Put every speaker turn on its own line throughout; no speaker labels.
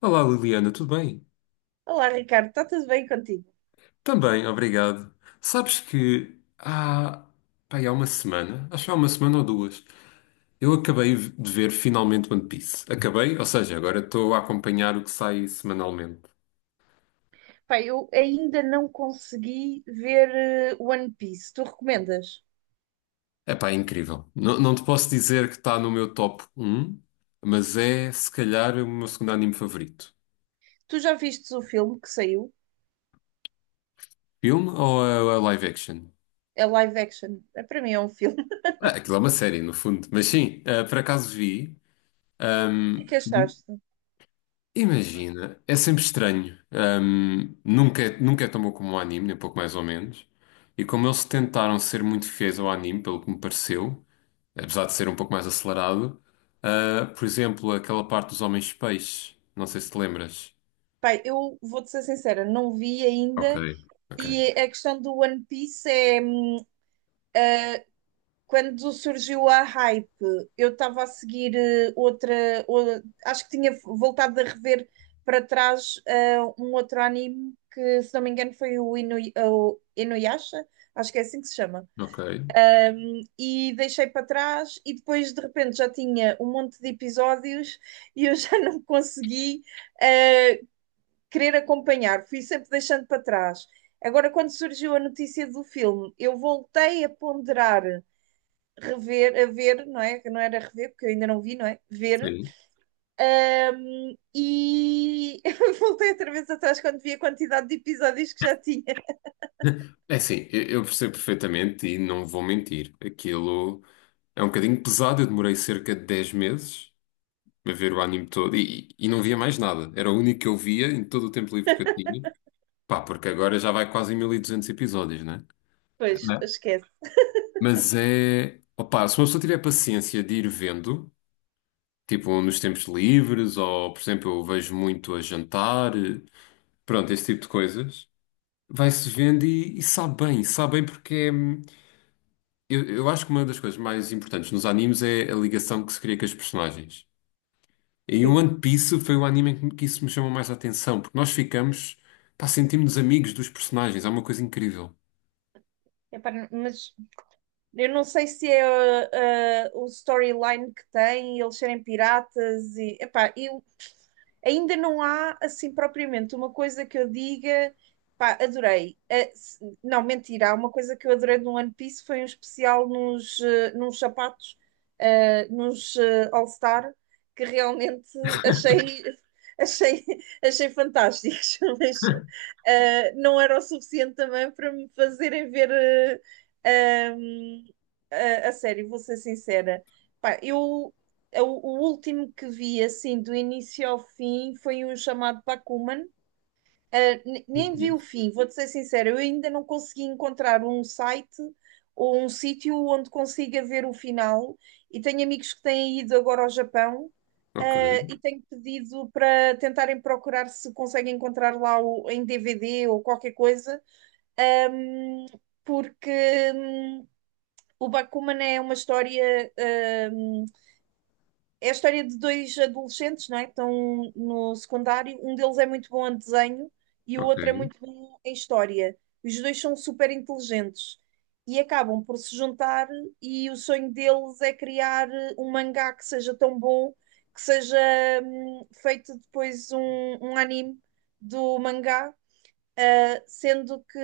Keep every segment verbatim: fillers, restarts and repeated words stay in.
Olá Liliana, tudo bem?
Olá, Ricardo, está tudo bem contigo?
Também, obrigado. Sabes que há, pá, Há uma semana, acho que há uma semana ou duas, eu acabei de ver finalmente One Piece. Acabei, ou seja, agora estou a acompanhar o que sai semanalmente.
Pai, eu ainda não consegui ver eh, One Piece. Tu recomendas?
É pá, é incrível. Não, não te posso dizer que está no meu top um, mas é se calhar o meu segundo anime favorito.
Tu já viste o filme que saiu?
Filme ou a, a live action?
É live action. É, para mim é um filme.
Ah, aquilo é uma série, no fundo. Mas sim, ah, por acaso vi.
O que é
ehm,
que achaste?
Imagina, é sempre estranho. Hum, nunca, é- nunca é tão bom como o anime, nem pouco mais ou menos. E como eles tentaram ser muito fiéis ao anime, pelo que me pareceu, apesar de ser um pouco mais acelerado, ah, por exemplo, aquela parte dos homens peixes, não sei se te lembras.
Pai, eu vou-te ser sincera, não vi
Ok.
ainda.
Ok,
E a questão do One Piece é, hum, quando surgiu a hype, eu estava a seguir eh, outra, o- acho que tinha voltado a rever para trás eh, um outro anime que, se não me engano, foi o, Inu, o Inuyasha, acho que é assim que se chama.
ok,
E deixei para trás e depois de repente já tinha um monte de episódios e eu já não consegui eh, querer acompanhar, fui sempre deixando para trás. Agora, quando surgiu a notícia do filme, eu voltei a ponderar rever, a ver, não é? Que não era rever, porque eu ainda não vi, não é? Ver.
sim.
Um, e voltei outra vez atrás quando vi a quantidade de episódios que já tinha.
É assim, eu eu percebo perfeitamente e não vou mentir. Aquilo é um bocadinho pesado. Eu demorei cerca de dez meses a ver o anime todo e, e não via mais nada. Era o único que eu via em todo o tempo livre que eu tinha. Pá, porque agora já vai quase em mil e duzentos episódios, né?
Pois,
Né?
esquece.
Mas é. Opá, se uma pessoa tiver paciência de ir vendo, tipo nos tempos livres, ou por exemplo, eu vejo muito a jantar, eh, pronto, esse tipo de coisas, vai-se vendo e, e sabe bem, sabe bem porque é. Eu, eu acho que uma das coisas mais importantes nos animes é a ligação que se cria com os personagens. E o
Sim.
One Piece foi o anime em que que isso me chamou mais a atenção, porque nós ficamos, pá, sentimos-nos amigos dos personagens, é uma coisa incrível.
Epá, mas eu não sei se é uh, uh, o storyline que tem, eles serem piratas e epá, eu ainda não há assim propriamente uma coisa que eu diga, pá, adorei. Eh, se- não, mentira, há uma coisa que eu adorei no One Piece foi um especial nos, eh, nos sapatos, eh, nos eh, All Star, que realmente achei, achei, achei fantásticos, mas eh, não era o suficiente também para me fazerem ver. eh, eh, a, a sério, vou ser sincera. Pá, eu, eu- o último que vi, assim, do início ao fim, foi um chamado Pac-Man. Uh, ne- nem vi o
Muito
fim, vou-te ser sincera, eu ainda não consegui encontrar um site ou um sítio onde consiga ver o final. E tenho amigos que têm ido agora ao Japão, uh,
ok,
e tenho pedido para tentarem procurar se conseguem encontrar lá o- em D V D ou qualquer coisa, um, porque hum, o Bakuman é uma história, hum, é a história de dois adolescentes, não é? Que estão no secundário. Um deles é muito bom em desenho e o
ok.
outro é muito bom em história. Os dois são super inteligentes e acabam por se juntar. E o sonho deles é criar um mangá que seja tão bom que seja hum, feito depois um, um anime do mangá. Uh, sendo que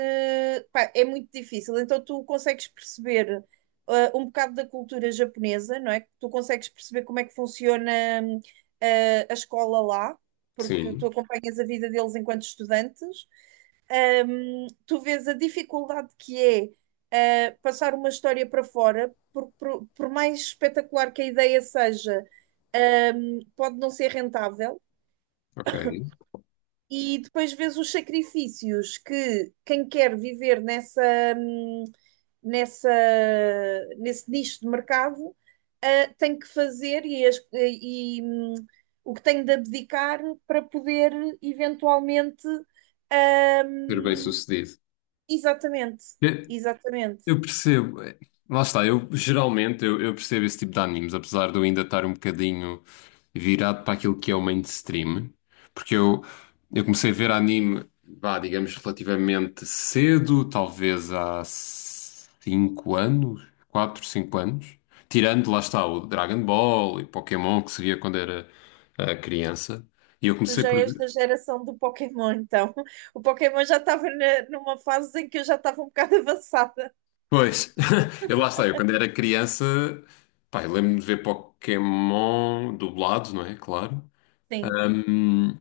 pá, é muito difícil. Então tu consegues perceber uh, um bocado da cultura japonesa, não é? Tu consegues perceber como é que funciona hum, uh, a escola lá, porque tu
Sim,
acompanhas a vida deles enquanto estudantes. Um, tu vês a dificuldade que é uh, passar uma história para fora, por, por, por mais espetacular que a ideia seja, um, pode não ser rentável
ok.
e depois vês os sacrifícios que quem quer viver nessa, hum, nessa, nesse nicho de mercado ah, tem que fazer e, as- e, hum, o que tem de abdicar para poder eventualmente.
Ser
Hum,
bem-sucedido.
exatamente,
Eu,
exatamente.
eu percebo. é, Lá está, eu geralmente eu, eu percebo esse tipo de animes, apesar de eu ainda estar um bocadinho virado para aquilo que é o mainstream, porque eu, eu comecei a ver anime, vá, digamos, relativamente cedo, talvez há cinco anos, quatro cinco anos, tirando lá está o Dragon Ball e Pokémon que se via quando era eh, criança, e eu
Tu
comecei
já
por.
és da geração do Pokémon, então. O Pokémon já estava na- numa fase em que eu já estava um bocado avançada.
Pois, eu lá sei, eu quando era criança, pá, eu lembro-me de ver Pokémon dublado, não é? Claro.
Sim.
Ahm,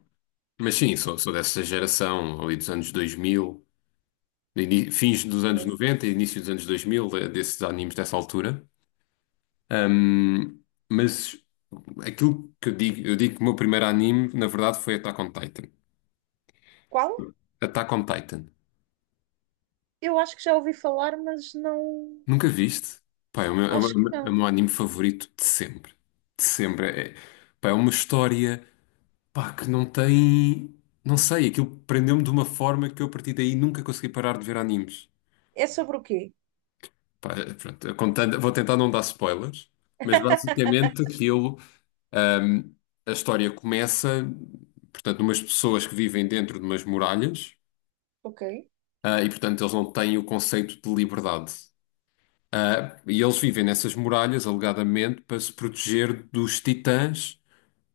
mas sim, sou, sou dessa geração ali dos anos dois mil, ini- fins dos anos noventa e início dos anos dois mil, de- desses animes dessa altura. Ahm, mas aquilo que eu digo, eu digo que o meu primeiro anime, na verdade, foi Attack on Titan.
Qual?
Attack on Titan.
Eu acho que já ouvi falar, mas não.
Nunca viste? Pá, é o meu, é o
Acho que
meu- é o
não.
meu anime favorito de sempre. De sempre. É, pá, é uma história. Pá, que não tem. Não sei, aquilo prendeu-me de uma forma que eu a partir daí nunca consegui parar de ver animes.
É sobre o quê?
Pá, eh, pronto, eu contando- vou tentar não dar spoilers, mas basicamente aquilo. ahm, a história começa, portanto, numas pessoas que vivem dentro de umas muralhas,
Ok,
ah, e portanto eles não têm o conceito de liberdade. Ah, e eles vivem nessas muralhas, alegadamente, para se proteger dos titãs,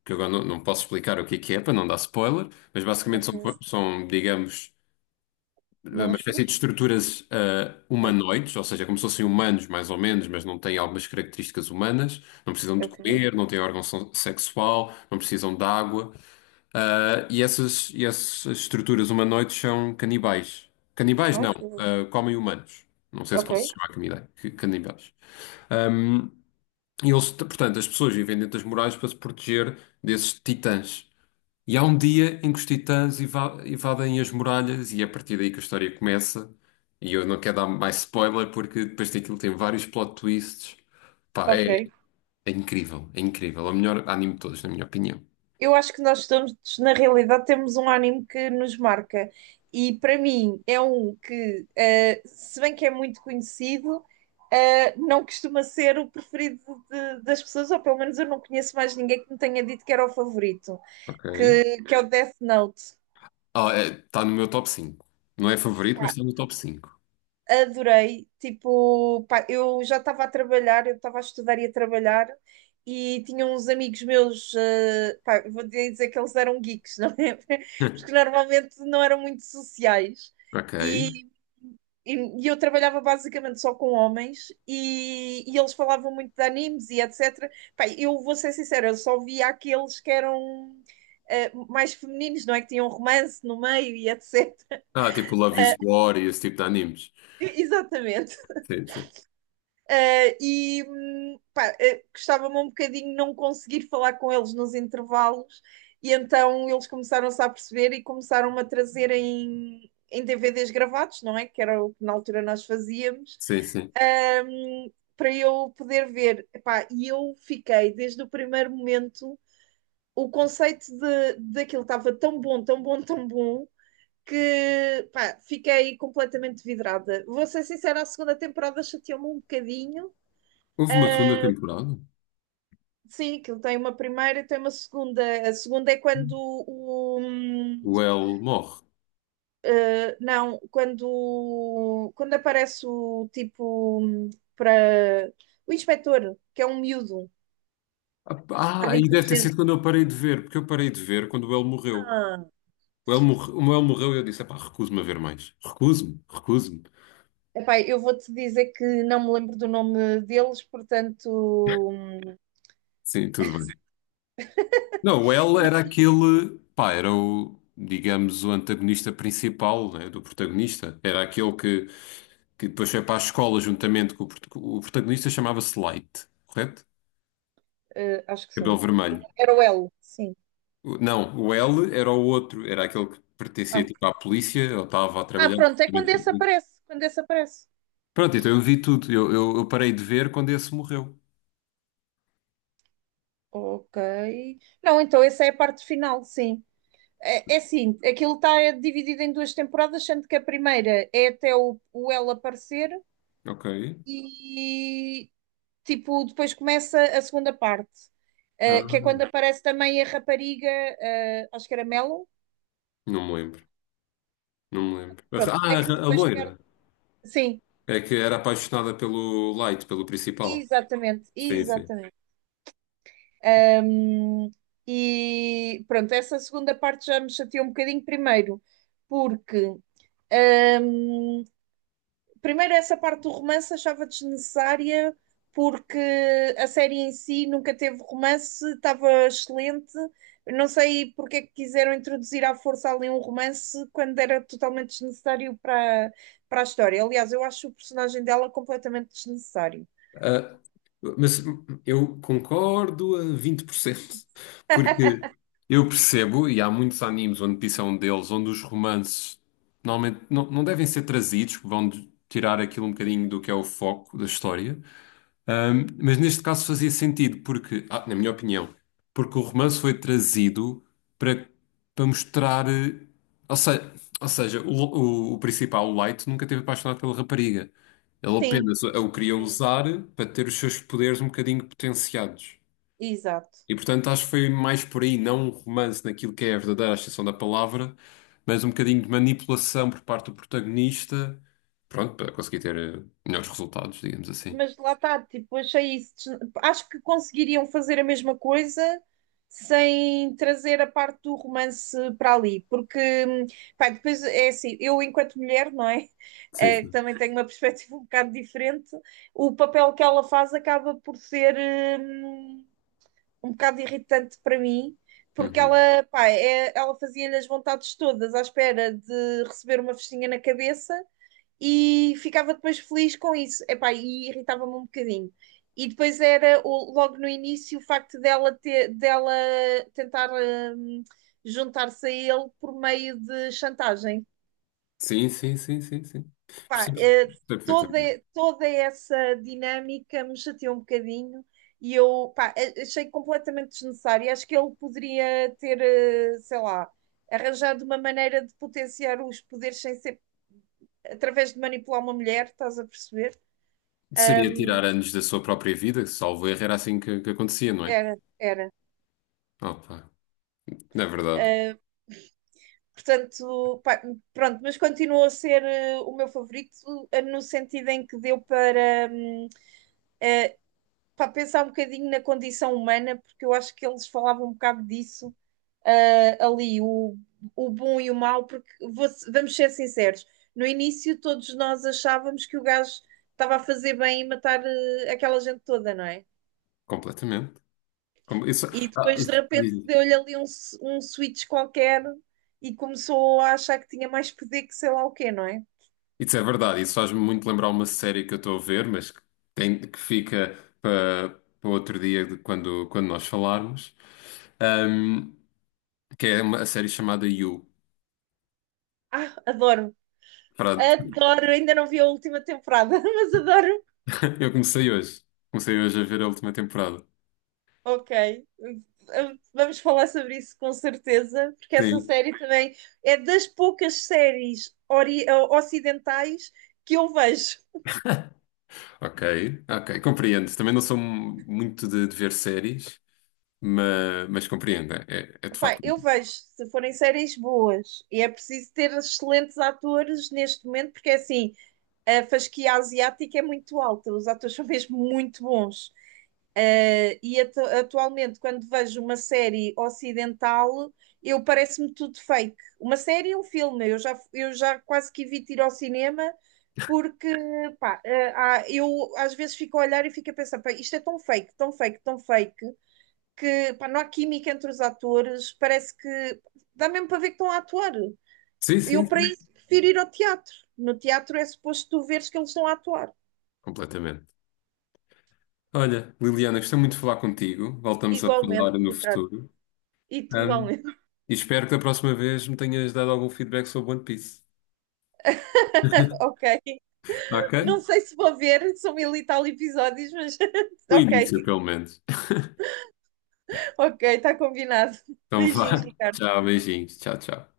que agora não, não posso explicar o que é que é, para não dar spoiler, mas basicamente
ok.
são, são, digamos eh, uma espécie de
Monstros?
estruturas ah,
Ah,
humanoides, ou seja, como se fossem humanos mais ou menos, mas não têm algumas características humanas, não precisam de
ok.
comer, não têm órgão so- sexual, não precisam de água, ah, e essas, e essas estruturas humanoides são canibais. Canibais
Ai,
não,
que horror.
ah, comem humanos. Não sei se
Ok,
posso chamar canibais. Canibais. Ahm, e eles, portanto, as pessoas vivem dentro das muralhas para se proteger desses titãs. E há um dia em que os titãs eva- evadem as muralhas e é a partir daí que a história começa. E eu não quero dar mais spoiler porque depois daquilo tem vários plot twists. Pá,
ok.
é, é incrível, é incrível. É o melhor anime de todos, na minha opinião.
Eu acho que nós estamos, na realidade, temos um anime que nos marca. E para mim é um que, eh, se bem que é muito conhecido, eh, não costuma ser o preferido de- das pessoas, ou pelo menos eu não conheço mais ninguém que me tenha dito que era o favorito,
Ok.
que, que é o Death Note.
Ah, está no meu top cinco. Não é favorito, mas está no top cinco.
Adorei. Tipo, pá, eu já estava a trabalhar, eu estava a estudar e a trabalhar, e tinha uns amigos meus, eh, pá, vou dizer que eles eram geeks, não é? Porque normalmente não eram muito sociais.
Ok.
E, e, e eu trabalhava basicamente só com homens, e, e eles falavam muito de animes e etcétera. Pá, eu vou ser sincera, eu só via aqueles que eram. eh, mais femininos, não é? Que tinham romance no meio e etcétera
Ah, tipo Love is War e esse tipo de animes.
Exatamente.
Sim, sim.
Uh, e hum, pá, uh, gostava-me um bocadinho não conseguir falar com eles nos intervalos, e então eles começaram-se a perceber e começaram-me a trazer em, em D V Ds gravados, não é? Que era o que na altura nós fazíamos,
Sim, sim.
um, para eu poder ver. Epá, e eu fiquei desde o primeiro momento, o conceito de, daquilo estava tão bom, tão bom, tão bom. Que pá, fiquei completamente vidrada. Vou ser sincera, a segunda temporada chateou-me um bocadinho,
Houve uma segunda
Uh,
temporada?
Sim, aquilo tem uma primeira e tem uma segunda. A segunda é quando o. hum,
O El morre.
eh, Não, quando, quando aparece o tipo hum, para o inspetor, que é um miúdo,
Ah,
pode
e deve ter
inteligente.
sido quando eu parei de ver, porque eu parei de ver quando o El morreu.
Ah.
O El, morre- o El morreu e eu disse: pá, recuso-me a ver mais. Recuso-me, recuso-me.
Epá, eu vou-te dizer que não me lembro do nome deles, portanto, hum,
Sim, tudo bem. Não, o El era aquele, pá, era o, digamos, o antagonista principal, né, do protagonista. Era aquele que, que depois foi para a escola juntamente com o, prot- o protagonista, chamava-se Light, correto?
eh, acho que
Cabelo
sim.
vermelho.
Era o L, sim.
O- Não, o El era o outro, era aquele que pertencia
Ah.
tipo à polícia, ou estava a
Ah,
trabalhar.
pronto, é quando esse aparece, quando esse aparece.
Pronto, então eu vi tudo. Eu, eu, eu parei de ver quando esse morreu.
Ok. Não, então essa é a parte final, sim. É, é assim, aquilo está dividido em duas temporadas, sendo que a primeira é até o, o ela aparecer
Ok.
e tipo, depois começa a segunda parte, eh, que é quando
Ah,
aparece também a rapariga, eh, acho que era Melon,
não me lembro. Não me lembro.
pronto, é
Ah,
que
a, a
depois quer.
loira.
Sim,
É que era apaixonada pelo Light, pelo principal.
exatamente,
Sim, sim.
exatamente. Ahm, e pronto, essa segunda parte já me chateou um bocadinho primeiro, porque ahm, Primeiro, essa parte do romance achava desnecessária, porque a série em si nunca teve romance, estava excelente. Eu não sei porque é que quiseram introduzir à força ali um romance quando era totalmente desnecessário para, para a história. Aliás, eu acho o personagem dela completamente desnecessário.
Ah, mas eu concordo a vinte por cento. Porque eu percebo, e há muitos animes onde isso é um deles, onde os romances normalmente não, não devem ser trazidos, vão de- tirar aquilo um bocadinho do que é o foco da história. Ahm, mas neste caso fazia sentido, porque, ah, na minha opinião, porque o romance foi trazido para, para mostrar. eh, Ou seja, ou seja o, o, o principal, o Light, nunca teve apaixonado pela rapariga. Ele
Sim,
apenas a o queria
sim,
usar para ter os seus poderes um bocadinho potenciados.
exato.
E portanto acho que foi mais por aí, não um romance naquilo que é a verdadeira extensão da palavra, mas um bocadinho de manipulação por parte do protagonista, pronto, para conseguir ter eh, melhores resultados, digamos assim.
Mas lá está, tipo, achei isso. des- Acho que conseguiriam fazer a mesma coisa sem trazer a parte do romance para ali, porque, hum, pá, depois é assim, eu enquanto mulher, não é?
Sim,
Eh, que
sim.
também tenho uma perspectiva um bocado diferente, o papel que ela faz acaba por ser hum, um bocado irritante para mim. Porque
Uhum.
ela, pá, é- ela fazia-lhe as vontades todas à espera de receber uma festinha na cabeça, e ficava depois feliz com isso. Epá, e irritava-me um bocadinho. E depois era o- logo no início o facto dela, ter, dela tentar hum, juntar-se a ele por meio de chantagem.
Sim, sim, sim, sim, sim.
Pá,
Percebo
eh, toda,
perfeitamente.
toda essa dinâmica me chateou um bocadinho e eu pá, a- achei completamente desnecessário. Acho que ele poderia ter, eh, sei lá, arranjado uma maneira de potenciar os poderes sem ser através de manipular uma mulher, estás a perceber?
Seria
Ahm,
tirar anos da sua própria vida, salvo erro, era assim que, que acontecia, não é?
era, era.
Opa, não é verdade.
Ah, portanto, pá, pronto, mas continuou a ser eh, o meu favorito, eh, no sentido em que deu para, hum, para pensar um bocadinho na condição humana, porque eu acho que eles falavam um bocado disso, ah, ali, o, o bom e o mau, porque vou- vamos ser sinceros, no início todos nós achávamos que o gajo estava a fazer bem e matar, eh, aquela gente toda, não é?
Completamente. Com- Isso,
E
ah,
depois de
isso,
repente
diz-
deu-lhe ali um, s- um switch qualquer e começou a achar que tinha mais poder que sei lá o quê, não é?
isso é verdade. Isso faz-me muito lembrar uma série que eu estou a ver, mas que, tem, que fica para, para outro dia de quando, quando nós falarmos. Ahm, que é uma a série chamada You.
Ah, adoro,
Pronto.
adoro, ainda não vi a última temporada, mas adoro.
Eu comecei hoje. Comecei hoje a ver a última temporada.
Ok, vamos falar sobre isso com certeza, porque essa
Sim.
série também é das poucas séries ori- ocidentais que eu vejo.
Ok, ok, compreendo. Também não sou mu- muito de, de ver séries, mas, mas compreendo. É, é é de
Pá,
facto.
eu vejo se forem séries boas, e é preciso ter excelentes atores neste momento, porque é assim, a fasquia asiática é muito alta, os atores são mesmo muito bons. Uh, e atu atualmente, quando vejo uma série ocidental, eu parece-me tudo fake. Uma série e um filme, eu já, eu já, quase que evito ir ao cinema porque pá, uh, uh, eu às vezes fico a olhar e fico a pensar, pá, isto é tão fake, tão fake, tão fake, que pá, não há química entre os atores, parece que dá mesmo para ver que estão a atuar.
Sim, sim,
Eu, para
sim,
isso, prefiro ir ao teatro. No teatro é suposto tu veres que eles estão a atuar.
completamente. Olha, Liliana, gostei muito de falar contigo. Voltamos a
Igualmente,
falar no
Ricardo.
futuro.
E tu
Ahm,
igualmente.
e espero que da próxima vez me tenhas dado algum feedback sobre One Piece.
Ok.
Ok?
Não sei se vou ver, são mil e tal episódios, mas
O
ok.
início, pelo menos.
Ok, está combinado.
Então
Beijinhos,
vá.
Ricardo.
Tchau, beijinhos. Tchau, tchau.